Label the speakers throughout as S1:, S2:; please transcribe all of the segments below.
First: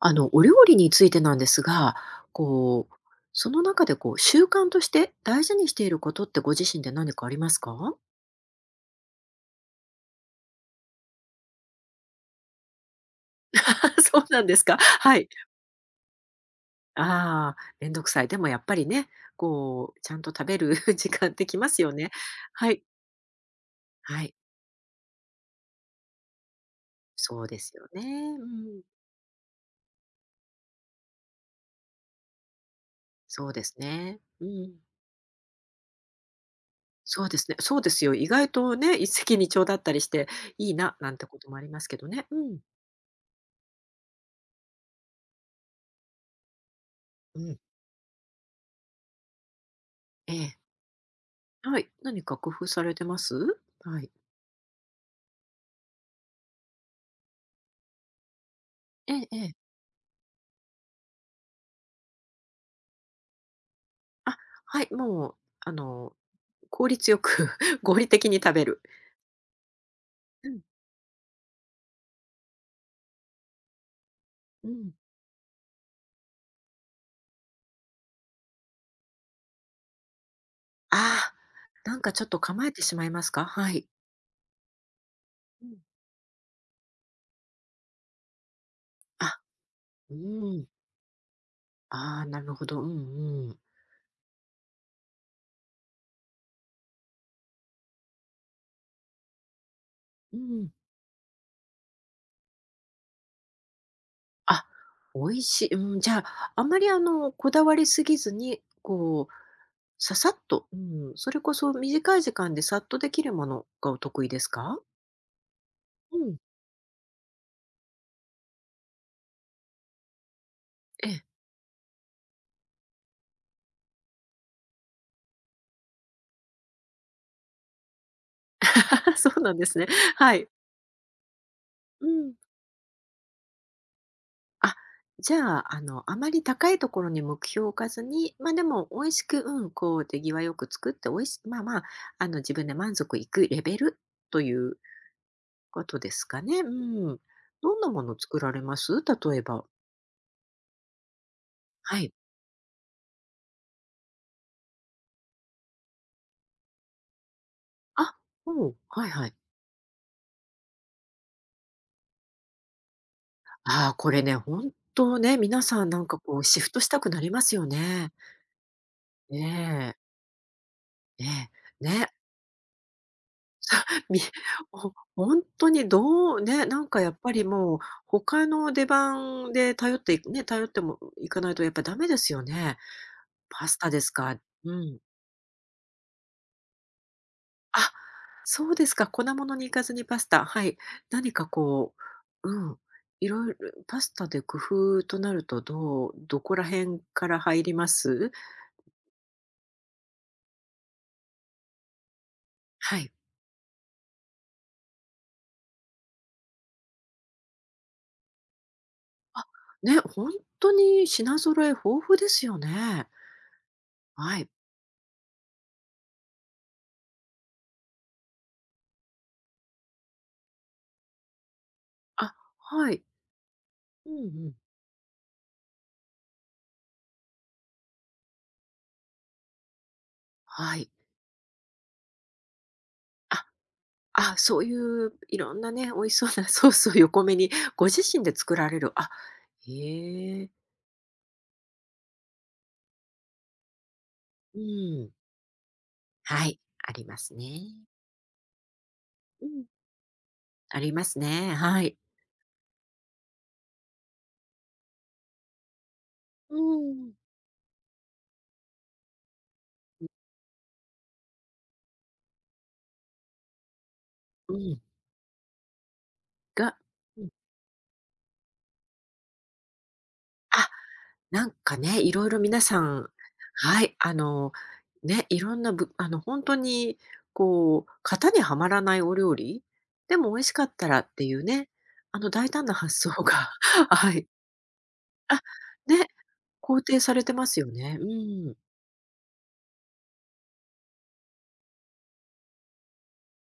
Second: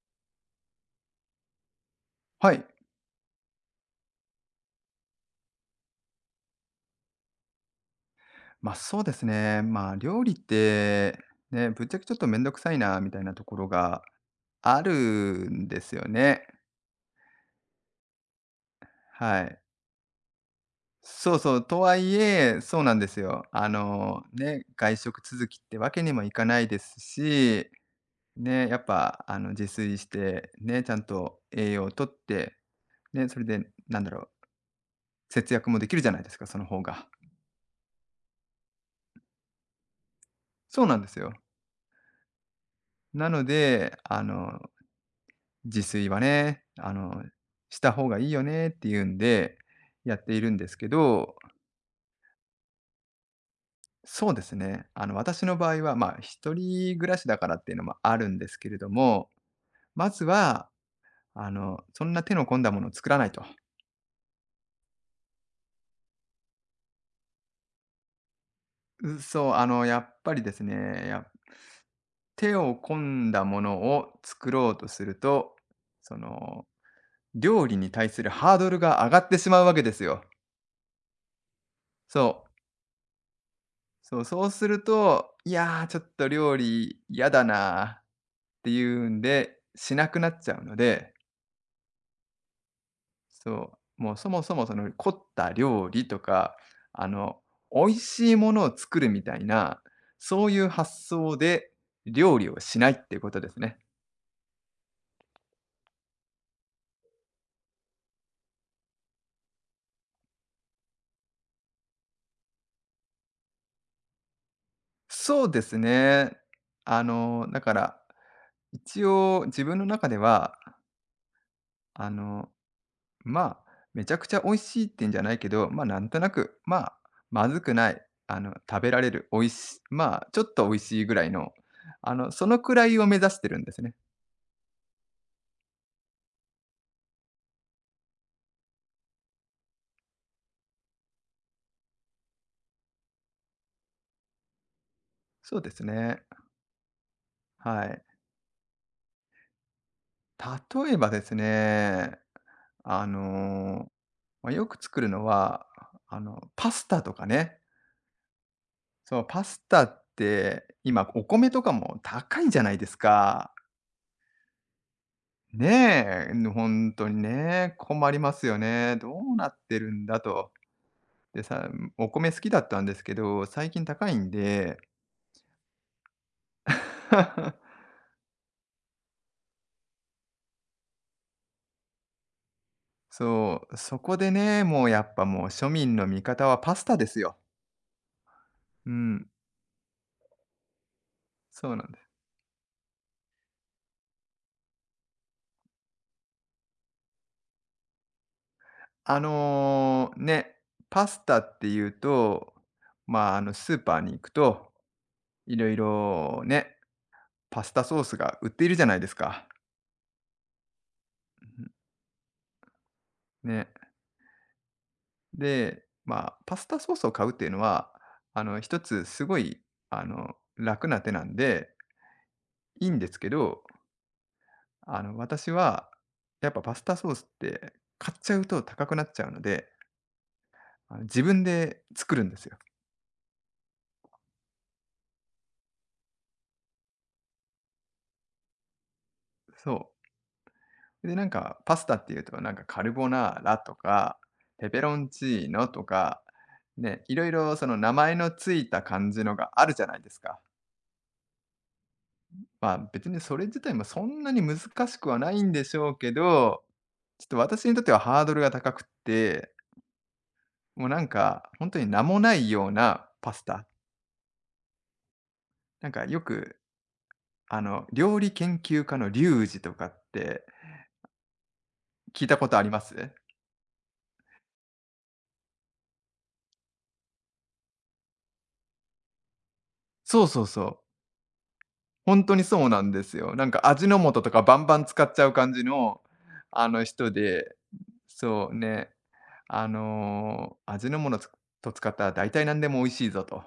S1: あの、お料理についてなんですが、
S2: はい。
S1: こう、その中でこう、習慣として大事にしていることってご自身で何かありますか？
S2: そうですね。料理って、ね、ぶっちゃけちょっとめんどくさいなみたいなところが
S1: そうなんですか。
S2: ある
S1: はい。
S2: んですよね。
S1: ああ、めんどくさい。でもやっぱりね、
S2: はい。
S1: こう、ちゃんと食べる 時間っ
S2: そう
S1: て
S2: そ
S1: き
S2: う、
S1: ま
S2: と
S1: すよ
S2: は
S1: ね。
S2: いえ、
S1: は
S2: そ
S1: い。
S2: うなんですよ。
S1: はい。
S2: ね、外食続きってわけにもいかないです
S1: そうで
S2: し、
S1: すよね。う
S2: ね、や
S1: ん。
S2: っぱ自炊して、ね、ちゃんと栄養をとって、ね、それ
S1: そう
S2: で
S1: です
S2: なんだ
S1: ね。
S2: ろう、
S1: うん。
S2: 節約もできるじゃないですか、その方が。
S1: そうですね。そうですよ。意外とね、一石二鳥だったりしていい
S2: そう
S1: な、
S2: なんで
S1: なん
S2: す
S1: て
S2: よ。
S1: こともありますけどね。うん。
S2: なので、自炊はね、
S1: うん。
S2: した方がいいよねっていうんで、やっ
S1: え
S2: ているん
S1: え。
S2: ですけど、
S1: はい。何か工夫されてます？はい。
S2: そうですね、私の場合は、一人暮らしだからっていうのもあるんですけれど
S1: ええ
S2: も、
S1: ええ。
S2: まずは、そんな手の込んだものを作らないと。
S1: あ、はい、もう、あの、効率よく 合理的に食べる。
S2: そう、やっぱり
S1: う
S2: で
S1: ん、
S2: すね、手を込んだものを作
S1: う
S2: ろうと
S1: ん。
S2: すると、その、料理に対するハードルが上がってしまうわけですよ。
S1: ああ、なんかちょっと
S2: そう。
S1: 構えてしまいますか？はい。
S2: そう、そうすると、い
S1: うん。
S2: やー、ちょっと料理嫌だなーっていうん
S1: あ、
S2: で、しな
S1: う
S2: くなっちゃう
S1: ん。
S2: ので、
S1: ああ、なるほど。うんうん。
S2: そう、もうそもそもその凝った料理とか、あの、美味しいものを作るみたいな、
S1: う
S2: そういう
S1: ん。
S2: 発想で料理をしないっていうことですね。
S1: あ、美味しい。うん、じゃあ、あんまりこだわりすぎずに、こう、ささっと、うん、それこそ短い時間でさっとできるものがお得意ですか？
S2: そうです
S1: う
S2: ね。
S1: ん、
S2: だから、一応自分の中では、
S1: ええ。
S2: あのまあ、めちゃくちゃ美味しいってんじゃないけど、なんとなく、まずくない、食べられ る、
S1: そ
S2: 美
S1: う
S2: 味
S1: なんで
S2: し
S1: す
S2: い
S1: ね。は
S2: ちょ
S1: い。
S2: っと美味しいぐらいの、
S1: うん。
S2: そのくらいを目指してるんですね。
S1: あ、じゃあ、あまり高いところに目標を置かずに、ま、でも美味しく、うん、こう手際よく作って、美味しまあまあ、自分で満足いくレベルという
S2: そうで
S1: こ
S2: す
S1: とで
S2: ね。
S1: すかね。うん。どん
S2: は
S1: な
S2: い。
S1: もの作られます？例えば。
S2: 例えばです
S1: はい。
S2: ね、あの、よく作るのは、パスタとかね。
S1: あ、おお、はい
S2: そう、
S1: はい。
S2: パスタって今お米とかも高いじゃないですか。
S1: ああ、これね、本当ね、皆さんなんか
S2: ね
S1: こう
S2: え、
S1: シフトし
S2: 本
S1: た
S2: 当
S1: く
S2: に
S1: なりますよ
S2: ね、困
S1: ね。
S2: りますよね。どうなってる
S1: ね
S2: んだと
S1: え、
S2: で
S1: ね
S2: さ、
S1: え、ね
S2: お
S1: え。
S2: 米好きだったんですけど、最近高い
S1: み
S2: ん で、
S1: ほほにどうね、なんかやっぱりもう、他の出番で頼っていくね、頼ってもいかないとやっぱダメですよね。
S2: そ
S1: パ
S2: う、
S1: スタ
S2: そ
S1: です
S2: こで
S1: か。
S2: ね、
S1: う
S2: もう
S1: ん。
S2: やっぱもう庶民の味方はパスタですよ。
S1: あ、そうで
S2: う
S1: すか、粉
S2: ん、
S1: 物に行かずにパスタ。はい。何か
S2: そうなん
S1: こ
S2: です。
S1: う、うん、いろいろパスタで工夫となると、どうどこら辺から入ります？
S2: あのーね、パスタっていうと、
S1: はい。
S2: スーパーに行くと、いろいろね、パスタソースが売っているじゃないですか。
S1: あ、ね、本当に品
S2: う
S1: 揃え
S2: ん
S1: 豊富ですよね。
S2: ね。
S1: はい。
S2: で、パスタソースを買うっていうのは、一つすごい、楽な手なんで、
S1: あ、
S2: いい
S1: は
S2: ん
S1: い。
S2: ですけど、
S1: うんうん。
S2: 私は、やっぱパスタソースって買っちゃうと高くなっちゃうので、
S1: はい。
S2: 自分で作るんですよ。
S1: ああ、そういういろんなね、美味しそうなソースを横目にご自身で作られる。あ、
S2: そ
S1: へえ。
S2: う。で、なんかパスタっていうと、なんかカルボナーラとか、
S1: う
S2: ペペロン
S1: ん。
S2: チーノとか、
S1: はい、あ
S2: ね、
S1: り
S2: い
S1: ま
S2: ろい
S1: す
S2: ろそ
S1: ね。
S2: の名前のついた感じの
S1: う
S2: があ
S1: ん、
S2: るじゃないですか。
S1: ありますね。はい。
S2: 別にそれ自体もそんなに難しくはないんでしょうけ
S1: う
S2: ど、
S1: ん。
S2: ちょっと私にとってはハードルが高くって、もうなんか、本当に名もないようなパスタ。
S1: うん、
S2: なんかよく
S1: がうん。
S2: 料理研究家のリュウジとかって
S1: あ、なんかね、い
S2: 聞
S1: ろ
S2: い
S1: い
S2: た
S1: ろ
S2: こと
S1: 皆
S2: ありま
S1: さ
S2: す？
S1: んはい、ね、いろんなぶ本当にこう、型にはまらないお料理、で
S2: そう
S1: も美
S2: そ
S1: 味
S2: う
S1: し
S2: そ
S1: かっ
S2: う。
S1: たらっていうね、
S2: 本当に
S1: 大胆
S2: そう
S1: な
S2: なん
S1: 発
S2: で
S1: 想
S2: す
S1: が
S2: よ。なんか味 の
S1: は
S2: 素
S1: い。
S2: とかバンバン使っちゃう
S1: あ、
S2: 感じの、
S1: ね、肯定
S2: 人
S1: されてま
S2: で、
S1: すよね。う
S2: そう
S1: ん。
S2: ね、味のものと使ったら大体何でも美味しいぞとっ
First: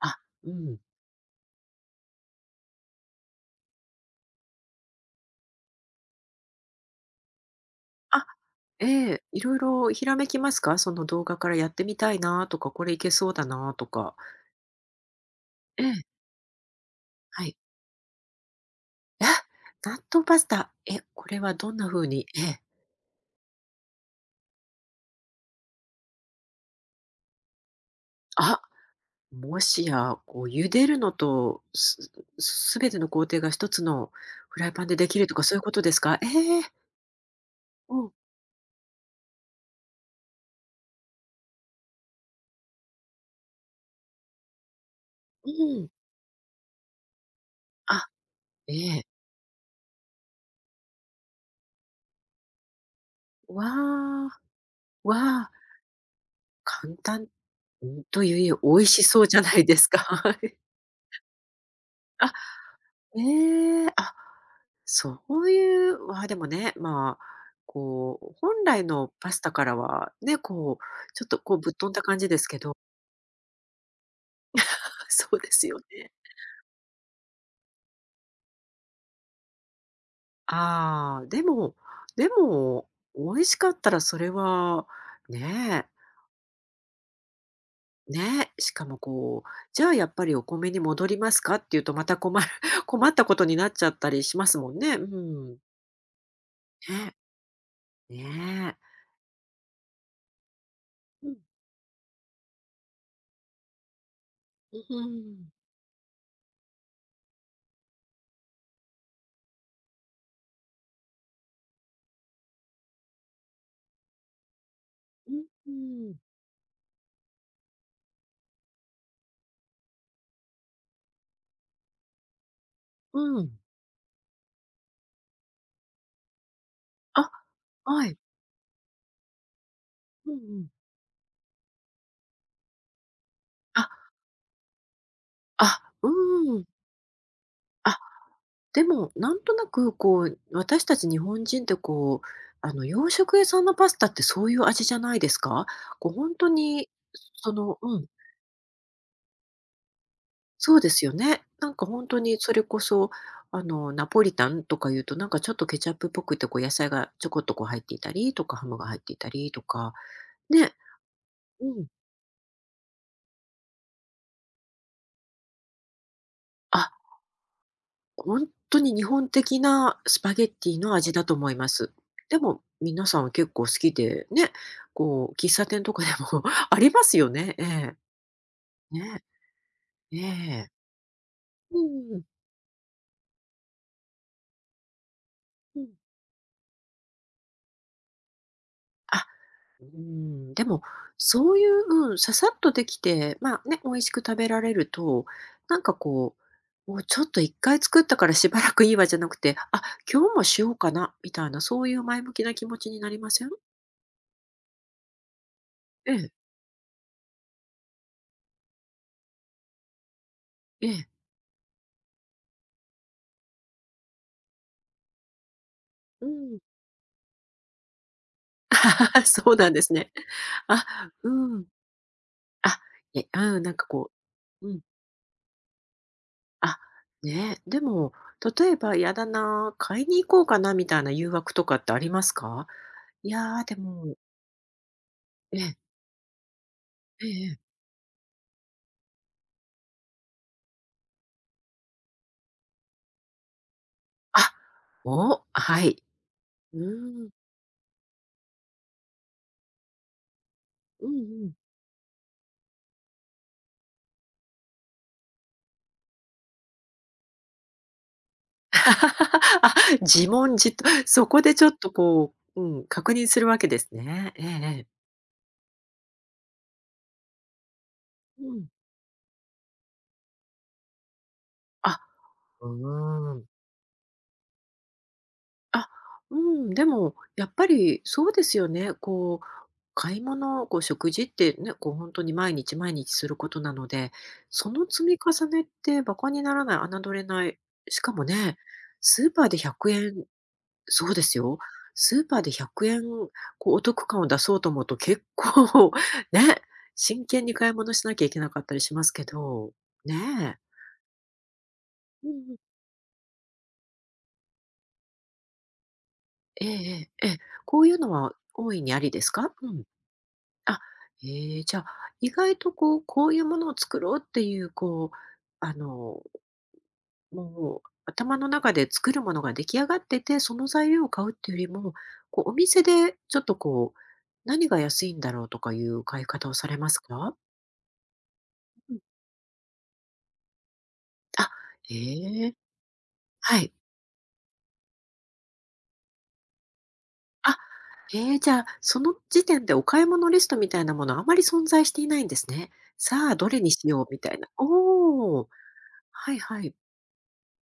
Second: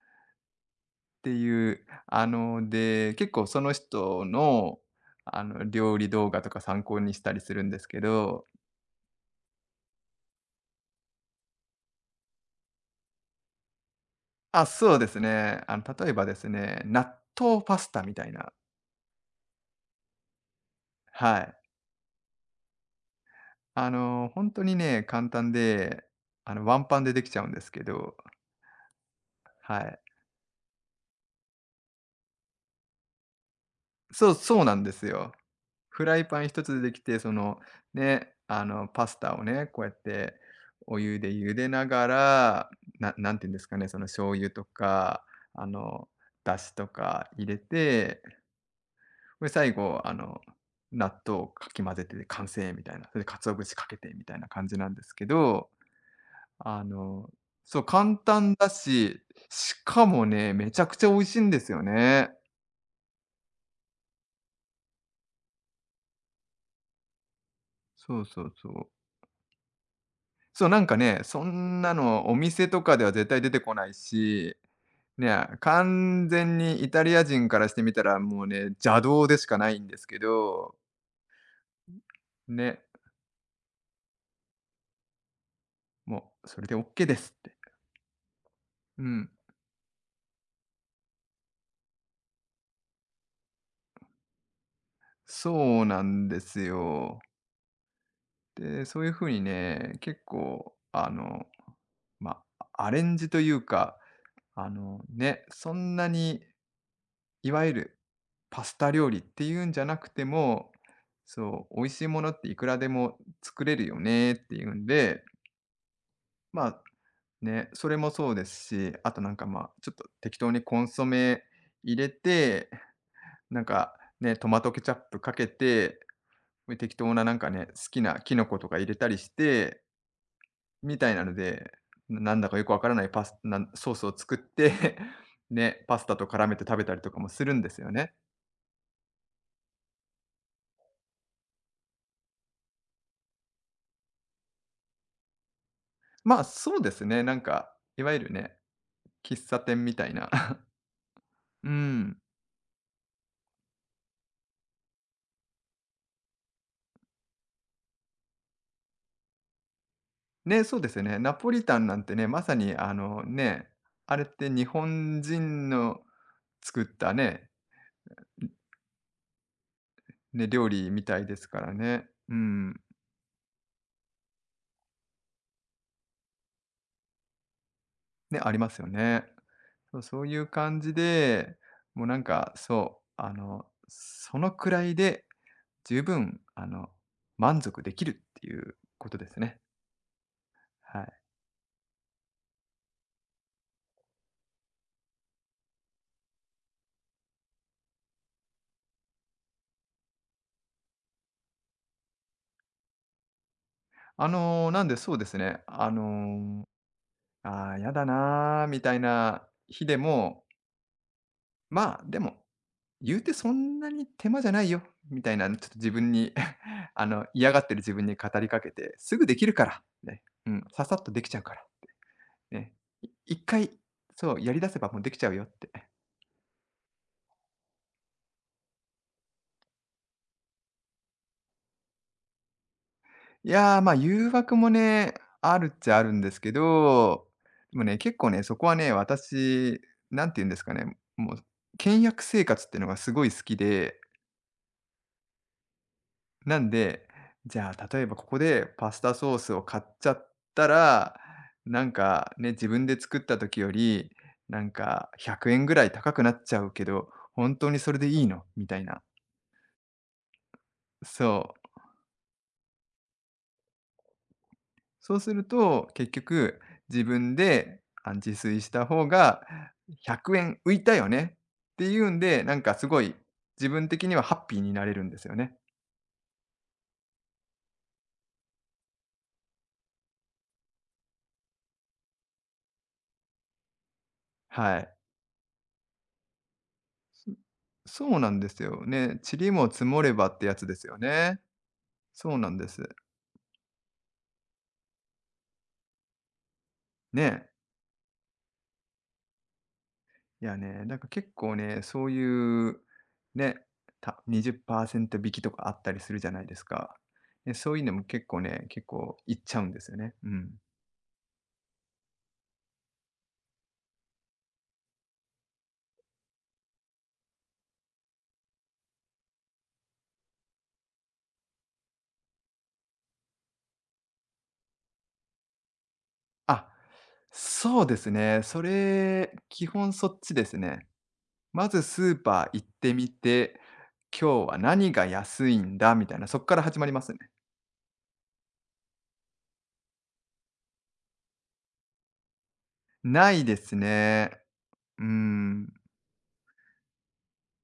S1: あ、うん。
S2: ていう、で、結構その人の、料理動画とか参考にしたりするんですけ
S1: あ、
S2: ど、
S1: ええ、いろいろひらめきますか？その動画からやってみたいなとか、これいけそうだなとか。
S2: あ、そうですね。
S1: ええ、
S2: 例えばですね、納
S1: はい。
S2: 豆パスタみたいな、
S1: え、納豆パスタ。え、こ
S2: は
S1: れ
S2: い。
S1: はどんな風にええ。
S2: 本当にね、簡単で、ワンパンでできちゃうんですけど、
S1: あ、も
S2: は
S1: し
S2: い。
S1: や、こう茹でるのと、すすべての工程が一つの
S2: そう、
S1: フ
S2: そう
S1: ライ
S2: なん
S1: パン
S2: で
S1: で
S2: す
S1: できる
S2: よ。
S1: とかそういうことです
S2: フラ
S1: か？
S2: イ
S1: え
S2: パン一
S1: え。
S2: つでできて、
S1: うん、
S2: ね、パスタをね、こうやってお湯で茹でながら、なんて言うんですかね、その醤油とか、
S1: う
S2: あ
S1: ん。
S2: の、出汁とか入れ
S1: あ、
S2: て、
S1: ええ。
S2: で、最後、納豆をかき混ぜて完成みたいな、それで鰹
S1: わ
S2: 節かけてみたい
S1: あ、
S2: な感じなんです
S1: わ
S2: け
S1: あ、
S2: どあ
S1: 簡単
S2: の、そう、簡
S1: という
S2: 単
S1: よ
S2: だ
S1: り美味しそ
S2: し、
S1: うじゃない
S2: し
S1: ですか。
S2: かも
S1: は
S2: ね、
S1: い。
S2: めちゃくちゃ美味しいんですよね。
S1: あ、ええ、あ、そういう、わあ、でもね、まあ、こ
S2: そう
S1: う、
S2: そう
S1: 本
S2: そ
S1: 来
S2: う。
S1: のパスタからは、ね、
S2: そう、
S1: こ
S2: なんか
S1: う、
S2: ね、
S1: ちょっと
S2: そ
S1: こうぶっ
S2: ん
S1: 飛ん
S2: な
S1: だ感
S2: の
S1: じ
S2: お
S1: ですけ
S2: 店
S1: ど、
S2: とかでは絶対出てこないし、
S1: そう
S2: ね、
S1: ですよね。
S2: 完全にイタリア人からしてみたら、もうね、邪道でしかないんですけど、
S1: ああ、でもで
S2: ね、
S1: も、美味しかったらそれは、ねえ
S2: もうそれでオッケーですって。
S1: ねえ、しかも
S2: うん。
S1: こう、じゃあやっぱりお米に戻りますかっていうとまた困る 困ったことになっちゃったりしますもんね。うん。
S2: そうなんです
S1: ね
S2: よ。
S1: え、ね
S2: で、
S1: え。
S2: そういう風にね、結構
S1: うん。
S2: ま、アレンジというか
S1: う
S2: ね、
S1: ん。
S2: そんなにいわゆるパスタ料理っていうんじゃなくても、そう、美味しいものっていくらでも作れるよねっていうんで、
S1: うん、うーん。
S2: まあ、ね、それもそうですし、あとなんか、ちょっと適当にコンソメ入れて、
S1: うん。
S2: なんかね、トマトケチャップかけて、適当な
S1: あ、
S2: なんかね、好き
S1: はい。
S2: なキノコとか入れたりして、
S1: うんうん。
S2: みたいなので、なんだかよくわからないパスなん
S1: あ、
S2: ソースを作って、ね、
S1: あ、
S2: パスタと絡め
S1: うー
S2: て
S1: ん。
S2: 食べたりとかもするんですよ
S1: あ、
S2: ね。
S1: でも、なんとなくこう、私たち日本人ってこう、洋食屋さんのパスタってそういう味じゃないですか？こうほんと
S2: そう
S1: に、
S2: ですね、なん
S1: そ
S2: か、
S1: のう
S2: い
S1: ん、
S2: わゆるね、喫茶店みたいな。
S1: そうですよね。な
S2: う
S1: んかほんと
S2: ん。
S1: にそれこそ、ナポリタンとかいうと、なんかちょっとケチャップっぽくて、こう野菜がちょこっとこう入っていたりとか、ハムが入っていたりとか、
S2: ね、
S1: ね、
S2: そうですよね。ナポリ
S1: う
S2: タン
S1: ん。
S2: なんてね、まさにね、あれって日本人の作っ
S1: あ、
S2: た
S1: ほんとに日本的なスパゲ
S2: ね、
S1: ッ
S2: 料
S1: ティ
S2: 理
S1: の
S2: み
S1: 味
S2: たい
S1: だ
S2: で
S1: と
S2: す
S1: 思い
S2: か
S1: ま
S2: ら
S1: す。
S2: ね。う
S1: でも、
S2: ん。
S1: 皆さん結構好きで、ね、こう、喫茶店とかでも ありますよね。え
S2: ね、ありますよ
S1: え。
S2: ね。
S1: ね。
S2: そう、
S1: え
S2: そういう
S1: え。
S2: 感じで、
S1: うん
S2: もう
S1: うん
S2: な
S1: う
S2: ん
S1: ん。
S2: か、そう、そのくらいで
S1: うん。
S2: 十分、満足できるっていうこと
S1: あ、
S2: ですね。
S1: うーん、でも、
S2: はい。
S1: そういう、うん、ささっとできて、まあ、ね、美味しく食べられると、なんかこう、もうちょっと一回作ったから しばらくいいわじゃなくて、あ、今日もしようかなみたいな、そういう前向きな気持ちになりません？
S2: なんでそうですね、
S1: ええ、
S2: ーああ、やだな、みたいな日でも、
S1: ええ。
S2: でも、言うてそんなに手間じゃないよ、みたいな、ちょっと自分
S1: う
S2: に
S1: ん。
S2: 嫌がってる自分に語りかけて、す
S1: あ
S2: ぐでき
S1: そ
S2: る
S1: う
S2: か
S1: なんで
S2: ら、
S1: すね。
S2: ね。うん、
S1: あ、
S2: ささっとできちゃうか
S1: う
S2: ら、
S1: ん。
S2: ね。
S1: あ、え、
S2: 一
S1: うん、
S2: 回、
S1: なんかこ
S2: そう、やり
S1: う
S2: 出
S1: う
S2: せ
S1: ん。
S2: ばもうできちゃうよって。
S1: あ、ね、でも、例えば「やだな、買いに行こうかな」みたいな誘惑とかってありますか？い
S2: い
S1: やー、で
S2: やー、
S1: も
S2: 誘惑もね、あ
S1: え
S2: る
S1: え、
S2: っちゃあるんですけど、
S1: ええええ。
S2: でもね、結構ね、そこはね、私、なんて言うんですかね、もう、倹約生活っていうのがすごい好きで、
S1: あ、お、はい。
S2: なん
S1: う
S2: で、
S1: ん。
S2: じゃあ、例えばここでパスタソースを買っちゃった
S1: う
S2: ら、
S1: んうん。
S2: なんかね、自分で作った時より、なんか100円ぐらい高くなっちゃうけど、本当にそれでいいの？みたいな。
S1: あ、自問自答、そこ
S2: そ
S1: でちょっ
S2: う。
S1: とこう、うん、確認するわけですね。ええええ。
S2: そうすると、結局自分で、あ、自
S1: う
S2: 炊
S1: ん。
S2: した方が100円浮いたよねってい
S1: あ、
S2: うんで、なん
S1: う
S2: かすごい
S1: ーん。
S2: 自分的にはハッピーになれるんですよね。
S1: あ、うん、でも、やっぱりそうですよね。こう、買い物、こう食事ってね、こう本当に毎日毎日することなので、そ
S2: は
S1: の
S2: い。
S1: 積み重ねってバカにならない、侮れ
S2: そ
S1: ない。し
S2: そ
S1: か
S2: う
S1: も
S2: なんで
S1: ね、
S2: すよね。
S1: スーパー
S2: 塵
S1: で
S2: も積
S1: 100
S2: もれ
S1: 円
S2: ばってやつですよ
S1: そうです
S2: ね。
S1: よ。スー
S2: そう
S1: パー
S2: な
S1: で
S2: んで
S1: 100
S2: す。
S1: 円、こうお得感を出そうと思うと結構 ね、真剣
S2: ね。
S1: に買い物しなきゃいけなかったりしますけど、
S2: いや
S1: ねえ。
S2: ね、なんか結構ね、そう
S1: うんうん。
S2: いう、ね、20%引きとかあったりするじゃないです
S1: えええ
S2: か。
S1: え、ええ。
S2: で、そう
S1: こ
S2: いう
S1: う
S2: の
S1: いう
S2: も
S1: の
S2: 結
S1: は
S2: 構ね、
S1: 大い
S2: 結
S1: にあり
S2: 構
S1: です
S2: いっ
S1: か？
S2: ちゃうん
S1: う
S2: で
S1: ん。
S2: すよね。うん。
S1: あ、ええ、じゃあ、意外とこう、こういうものを作ろうっていう、こう、あの、もう頭の中で作るものが出来上がってて、その材料を買うっていうよりも、こう、お店でちょっとこう、何が安いんだろうとかいう買い方をさ
S2: あ、
S1: れますか？
S2: そうですね。そ
S1: うん。
S2: れ、基本そっちですね。
S1: あ、
S2: まずスーパ
S1: え
S2: ー
S1: え、
S2: 行ってみて、
S1: はい。
S2: 今日は何が安いんだみたいな、そっから始まりますね。
S1: あ、ええ、じゃあ、その時点でお買い物リストみたいなものあまり存在していないんですね。さ
S2: な
S1: あ、
S2: い
S1: ど
S2: で
S1: れに
S2: す
S1: しようみ
S2: ね。
S1: たいな。
S2: う
S1: おお、
S2: ん。
S1: はいはい。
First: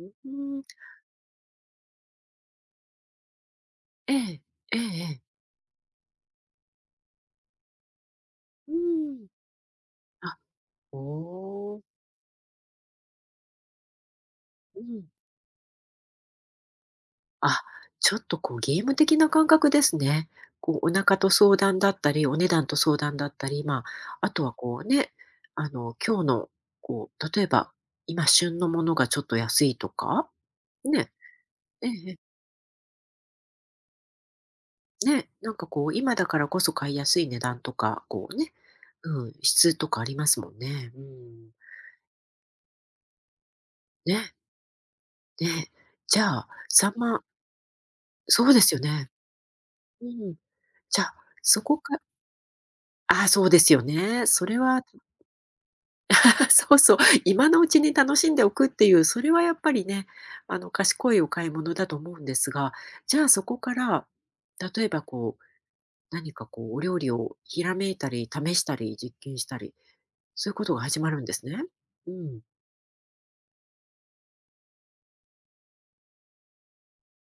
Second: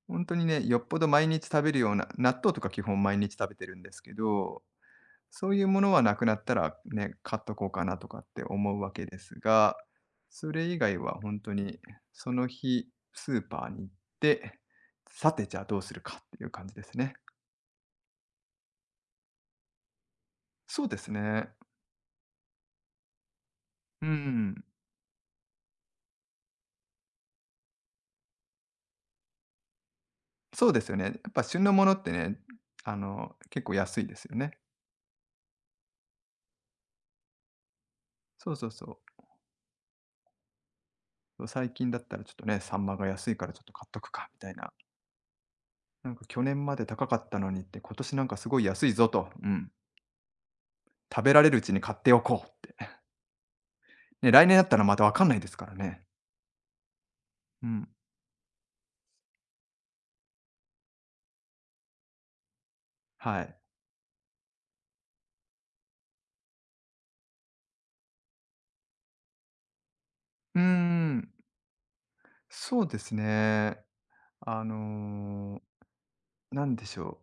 S1: う
S2: 本当にね、
S1: ん、
S2: よっぽど毎日食べるような納豆とか基本毎日食べてるんです
S1: え
S2: け
S1: え、
S2: ど、
S1: ええええ。
S2: そういうものはなくなったらね、買っとこうかなとかって
S1: う
S2: 思うわけで
S1: ん。
S2: すが、
S1: あ、
S2: それ以外は本当
S1: お
S2: に
S1: お。
S2: その日スーパーに行って、
S1: うん。
S2: さて、じゃあどうするかっていう感じですね。
S1: あ、ちょっとこうゲーム的な感覚ですね。こ
S2: そ
S1: う
S2: う
S1: お
S2: です
S1: 腹と
S2: ね。
S1: 相談だったり、お値段と相談だったり、まあ、
S2: う
S1: あとは
S2: ん。
S1: こうね、あの今日のこう例えば今旬のものがちょっと安いとか、
S2: そうですよね。や
S1: ね、
S2: っぱ旬のも
S1: え
S2: のって
S1: え
S2: ね、結構安いですよね。
S1: ね、なんかこう今だからこそ買いやすい値段とか、こう
S2: そ
S1: ね、
S2: うそうそう。
S1: うん、質とかありますもんね。う
S2: そう、
S1: ん。
S2: 最近だったらちょっとね、サンマが安いからちょっと買っとくか
S1: ね、
S2: みたいな。
S1: ね。
S2: なん
S1: じ
S2: か
S1: ゃ
S2: 去
S1: あ
S2: 年まで
S1: 3
S2: 高か
S1: 万
S2: ったのにって、今年なんか
S1: そ
S2: す
S1: う
S2: ご
S1: で
S2: い
S1: すよ
S2: 安いぞ
S1: ね。
S2: と、うん、
S1: うん。じゃあ、
S2: 食べられるう
S1: そ
S2: ち
S1: こ
S2: に買っ
S1: か
S2: ておこうって。
S1: あ、そうですよね。
S2: ね、来
S1: そ
S2: 年
S1: れ
S2: だった
S1: は
S2: らまたわかんないですからね。
S1: そうそう、今の
S2: う
S1: うち
S2: ん、
S1: に楽しんでおくっていう、それはやっぱりね、賢いお買い物だと思うんですが、じゃあ
S2: は
S1: そ
S2: い。
S1: こから、例えばこう、何かこう、お料理をひらめいたり、試したり、実験したり、そういう
S2: うー
S1: ことが始まるん
S2: ん、
S1: ですね。うん。
S2: そうですね。あのー、なんでしょ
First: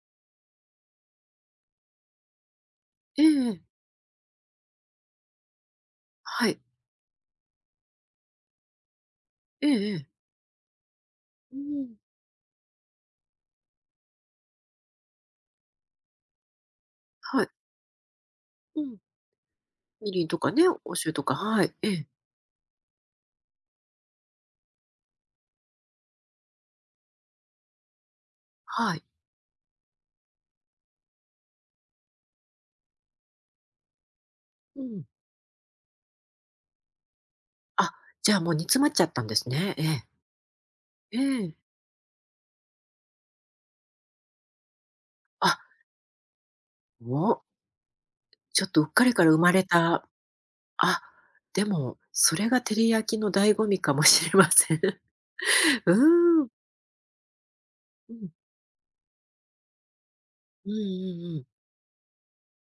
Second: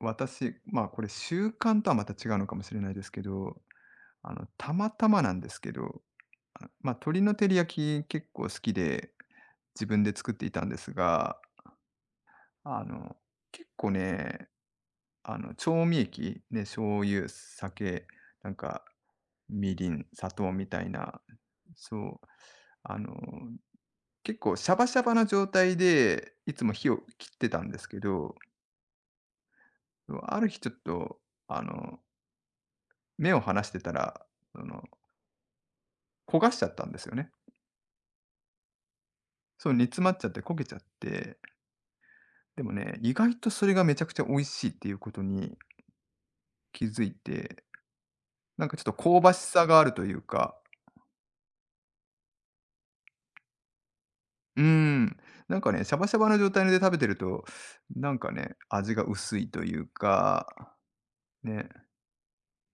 S2: う、私、これ習慣とはまた違うのかもしれないですけ
S1: え
S2: ど、
S1: え
S2: たまたまなんですけど、
S1: はい。
S2: あ、鶏の照り焼き結構好きで、
S1: え
S2: 自
S1: ええ
S2: 分
S1: え。
S2: で作っていたんですが、
S1: うん。
S2: あの、結構ね、調味液で醤油、
S1: はい。
S2: 酒、なん
S1: う
S2: か、
S1: ん。
S2: みりん、
S1: みりん
S2: 砂
S1: と
S2: 糖
S1: かね、
S2: みたい
S1: お酒
S2: な、
S1: とか、はい、え
S2: そ
S1: え、
S2: う、あの、結構シャバシャバな状態で、いつも火を切ってたんですけど、
S1: はい。
S2: ある日ちょっと、あの、目を離してたら、その、
S1: うん。
S2: 焦がしちゃったんですよね。
S1: あ、じゃあもう煮詰まっちゃったんです
S2: そう、
S1: ね。え
S2: 煮詰
S1: え。
S2: まっちゃって焦げちゃっ
S1: え
S2: て、
S1: え。
S2: でもね、意外とそれがめちゃくちゃ美味しいっていうことに
S1: あ、
S2: 気づい
S1: お
S2: て、
S1: ち
S2: な
S1: ょ
S2: ん
S1: っ
S2: かちょ
S1: と
S2: っ
S1: う
S2: と
S1: っかり
S2: 香
S1: から
S2: ばし
S1: 生まれ
S2: さがあると
S1: た、
S2: いうか
S1: あ、でも、それが照り焼きの醍醐味かもしれま
S2: うー
S1: せん。
S2: ん。なんかね、シャバシャバの
S1: うーん。
S2: 状態で食べてると、な
S1: う
S2: ん
S1: ん。
S2: かね、味が薄いという
S1: うん
S2: か、
S1: うんうん。
S2: ね、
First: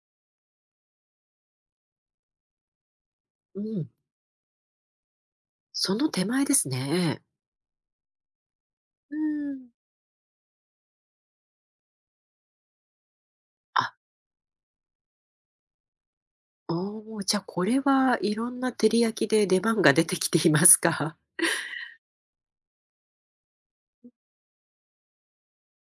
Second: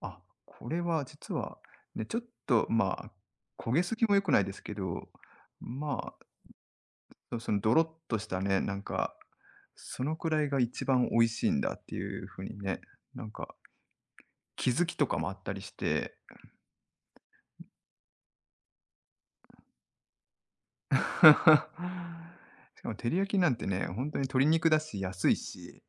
S2: あ、これは実は、ね、ちょっと、
S1: う
S2: 焦げ
S1: ん。
S2: すぎも良くないですけど、
S1: その
S2: まあ、
S1: 手前ですね。ええ。
S2: そのドロッとしたね、なんか、
S1: うん。
S2: そのくらいが一番美味しいんだっていう風にね、なんか
S1: あ、
S2: 気づきとかもあったりして。
S1: おお、じゃ、これはいろんな照り焼きで出番が出てきていますか？
S2: しかも照り焼きなんてね、本当に鶏肉だし安いし、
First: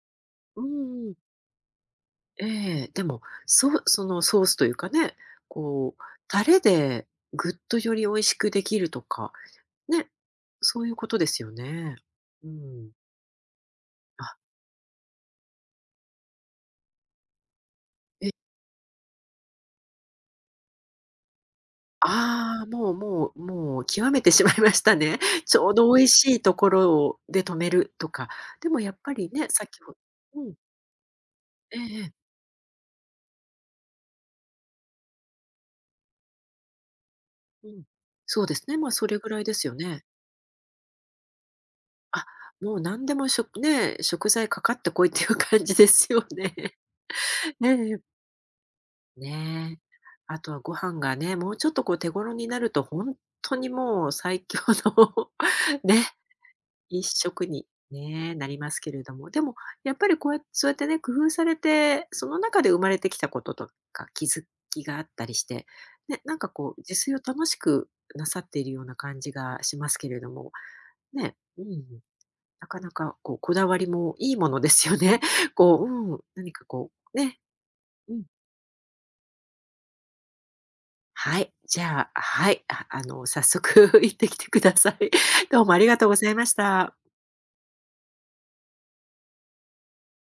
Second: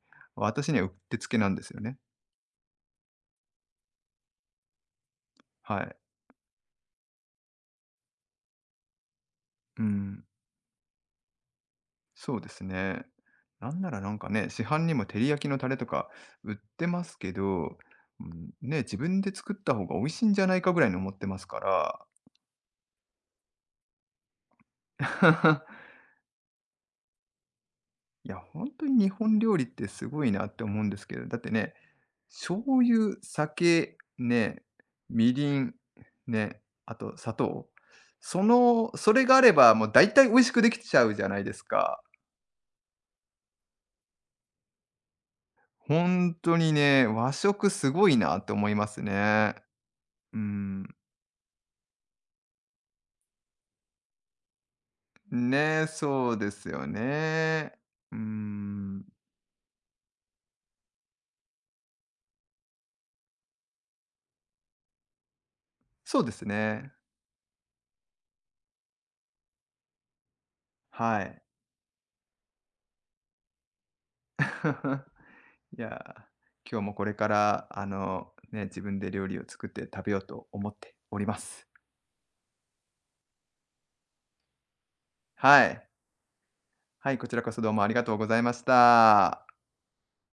S1: う
S2: 私にはうっ
S1: んう
S2: てつ
S1: ん。
S2: けなんですよね。
S1: ええ、でも、そうそのソースというかね、
S2: はい。
S1: こう、タレでぐっとより美味しくできるとか、
S2: う
S1: ね、
S2: ん。
S1: そういうことですよね。
S2: そう
S1: う
S2: です
S1: ん。
S2: ね。なんならなんか
S1: あ、
S2: ね、市販にも照り焼きのタレとか売ってますけど、う
S1: ええ。
S2: ん、ね、自分で作った方が美味しいんじゃないかぐらいに思ってますから。
S1: ああ、もうもうもう極めてしまいましたね。ちょうど 美味しいところをで止めると
S2: い
S1: か。
S2: や、本
S1: でも
S2: 当
S1: やっ
S2: に日
S1: ぱり
S2: 本
S1: ね、
S2: 料
S1: さ
S2: 理っ
S1: っき
S2: て
S1: も
S2: すごいな
S1: う
S2: っ
S1: ん、
S2: て思うんですけど、だってね、
S1: ええええ、
S2: 醤油、酒、ね、みりん、ね、あと砂
S1: う
S2: 糖、
S1: ん。
S2: そ
S1: そうですね、
S2: の
S1: ま、そ
S2: そ
S1: れ
S2: れ
S1: ぐ
S2: が
S1: ら
S2: あ
S1: い
S2: れ
S1: です
S2: ば、
S1: よ
S2: もう
S1: ね。
S2: 大体美味しくできちゃうじゃないですか。
S1: あ、もう何でも食ね、食材かかってこいっていう感じですよ
S2: 本
S1: ね。
S2: 当に ね、和食
S1: ね
S2: す
S1: ええ。
S2: ごいなって思いますね。
S1: ねえ。
S2: うー
S1: あとはご
S2: ん。
S1: 飯がね、もうちょっとこう手頃になると本当にもう最強の
S2: ね、
S1: ね。
S2: そうですよ
S1: 一色に、
S2: ね。うー
S1: ね、なりますけれ
S2: ん、
S1: ども、でもやっぱりこうやそうやってね、工夫されて、その中で生まれてきたこととか気づきがあったりして、
S2: そ
S1: ね、
S2: うで
S1: なん
S2: す
S1: かこう
S2: ね。
S1: 自炊を楽しくなさっているような感じがしますけれども、
S2: は
S1: ね、
S2: い。
S1: うん、なかなかこうこだわりもいいものですよ ね。
S2: い
S1: こう、
S2: や、
S1: うん、何か
S2: 今日
S1: こ
S2: もこれ
S1: う、
S2: か
S1: ね、
S2: ら、
S1: うん。
S2: ね、自分で料理を作って食べようと思っておりま
S1: はい、
S2: す。
S1: じゃあ、はい、あ早速 行ってきてください。
S2: は
S1: どうもあ
S2: い。
S1: りがとうございました。
S2: はい、こちらこそどうもありがとうございました。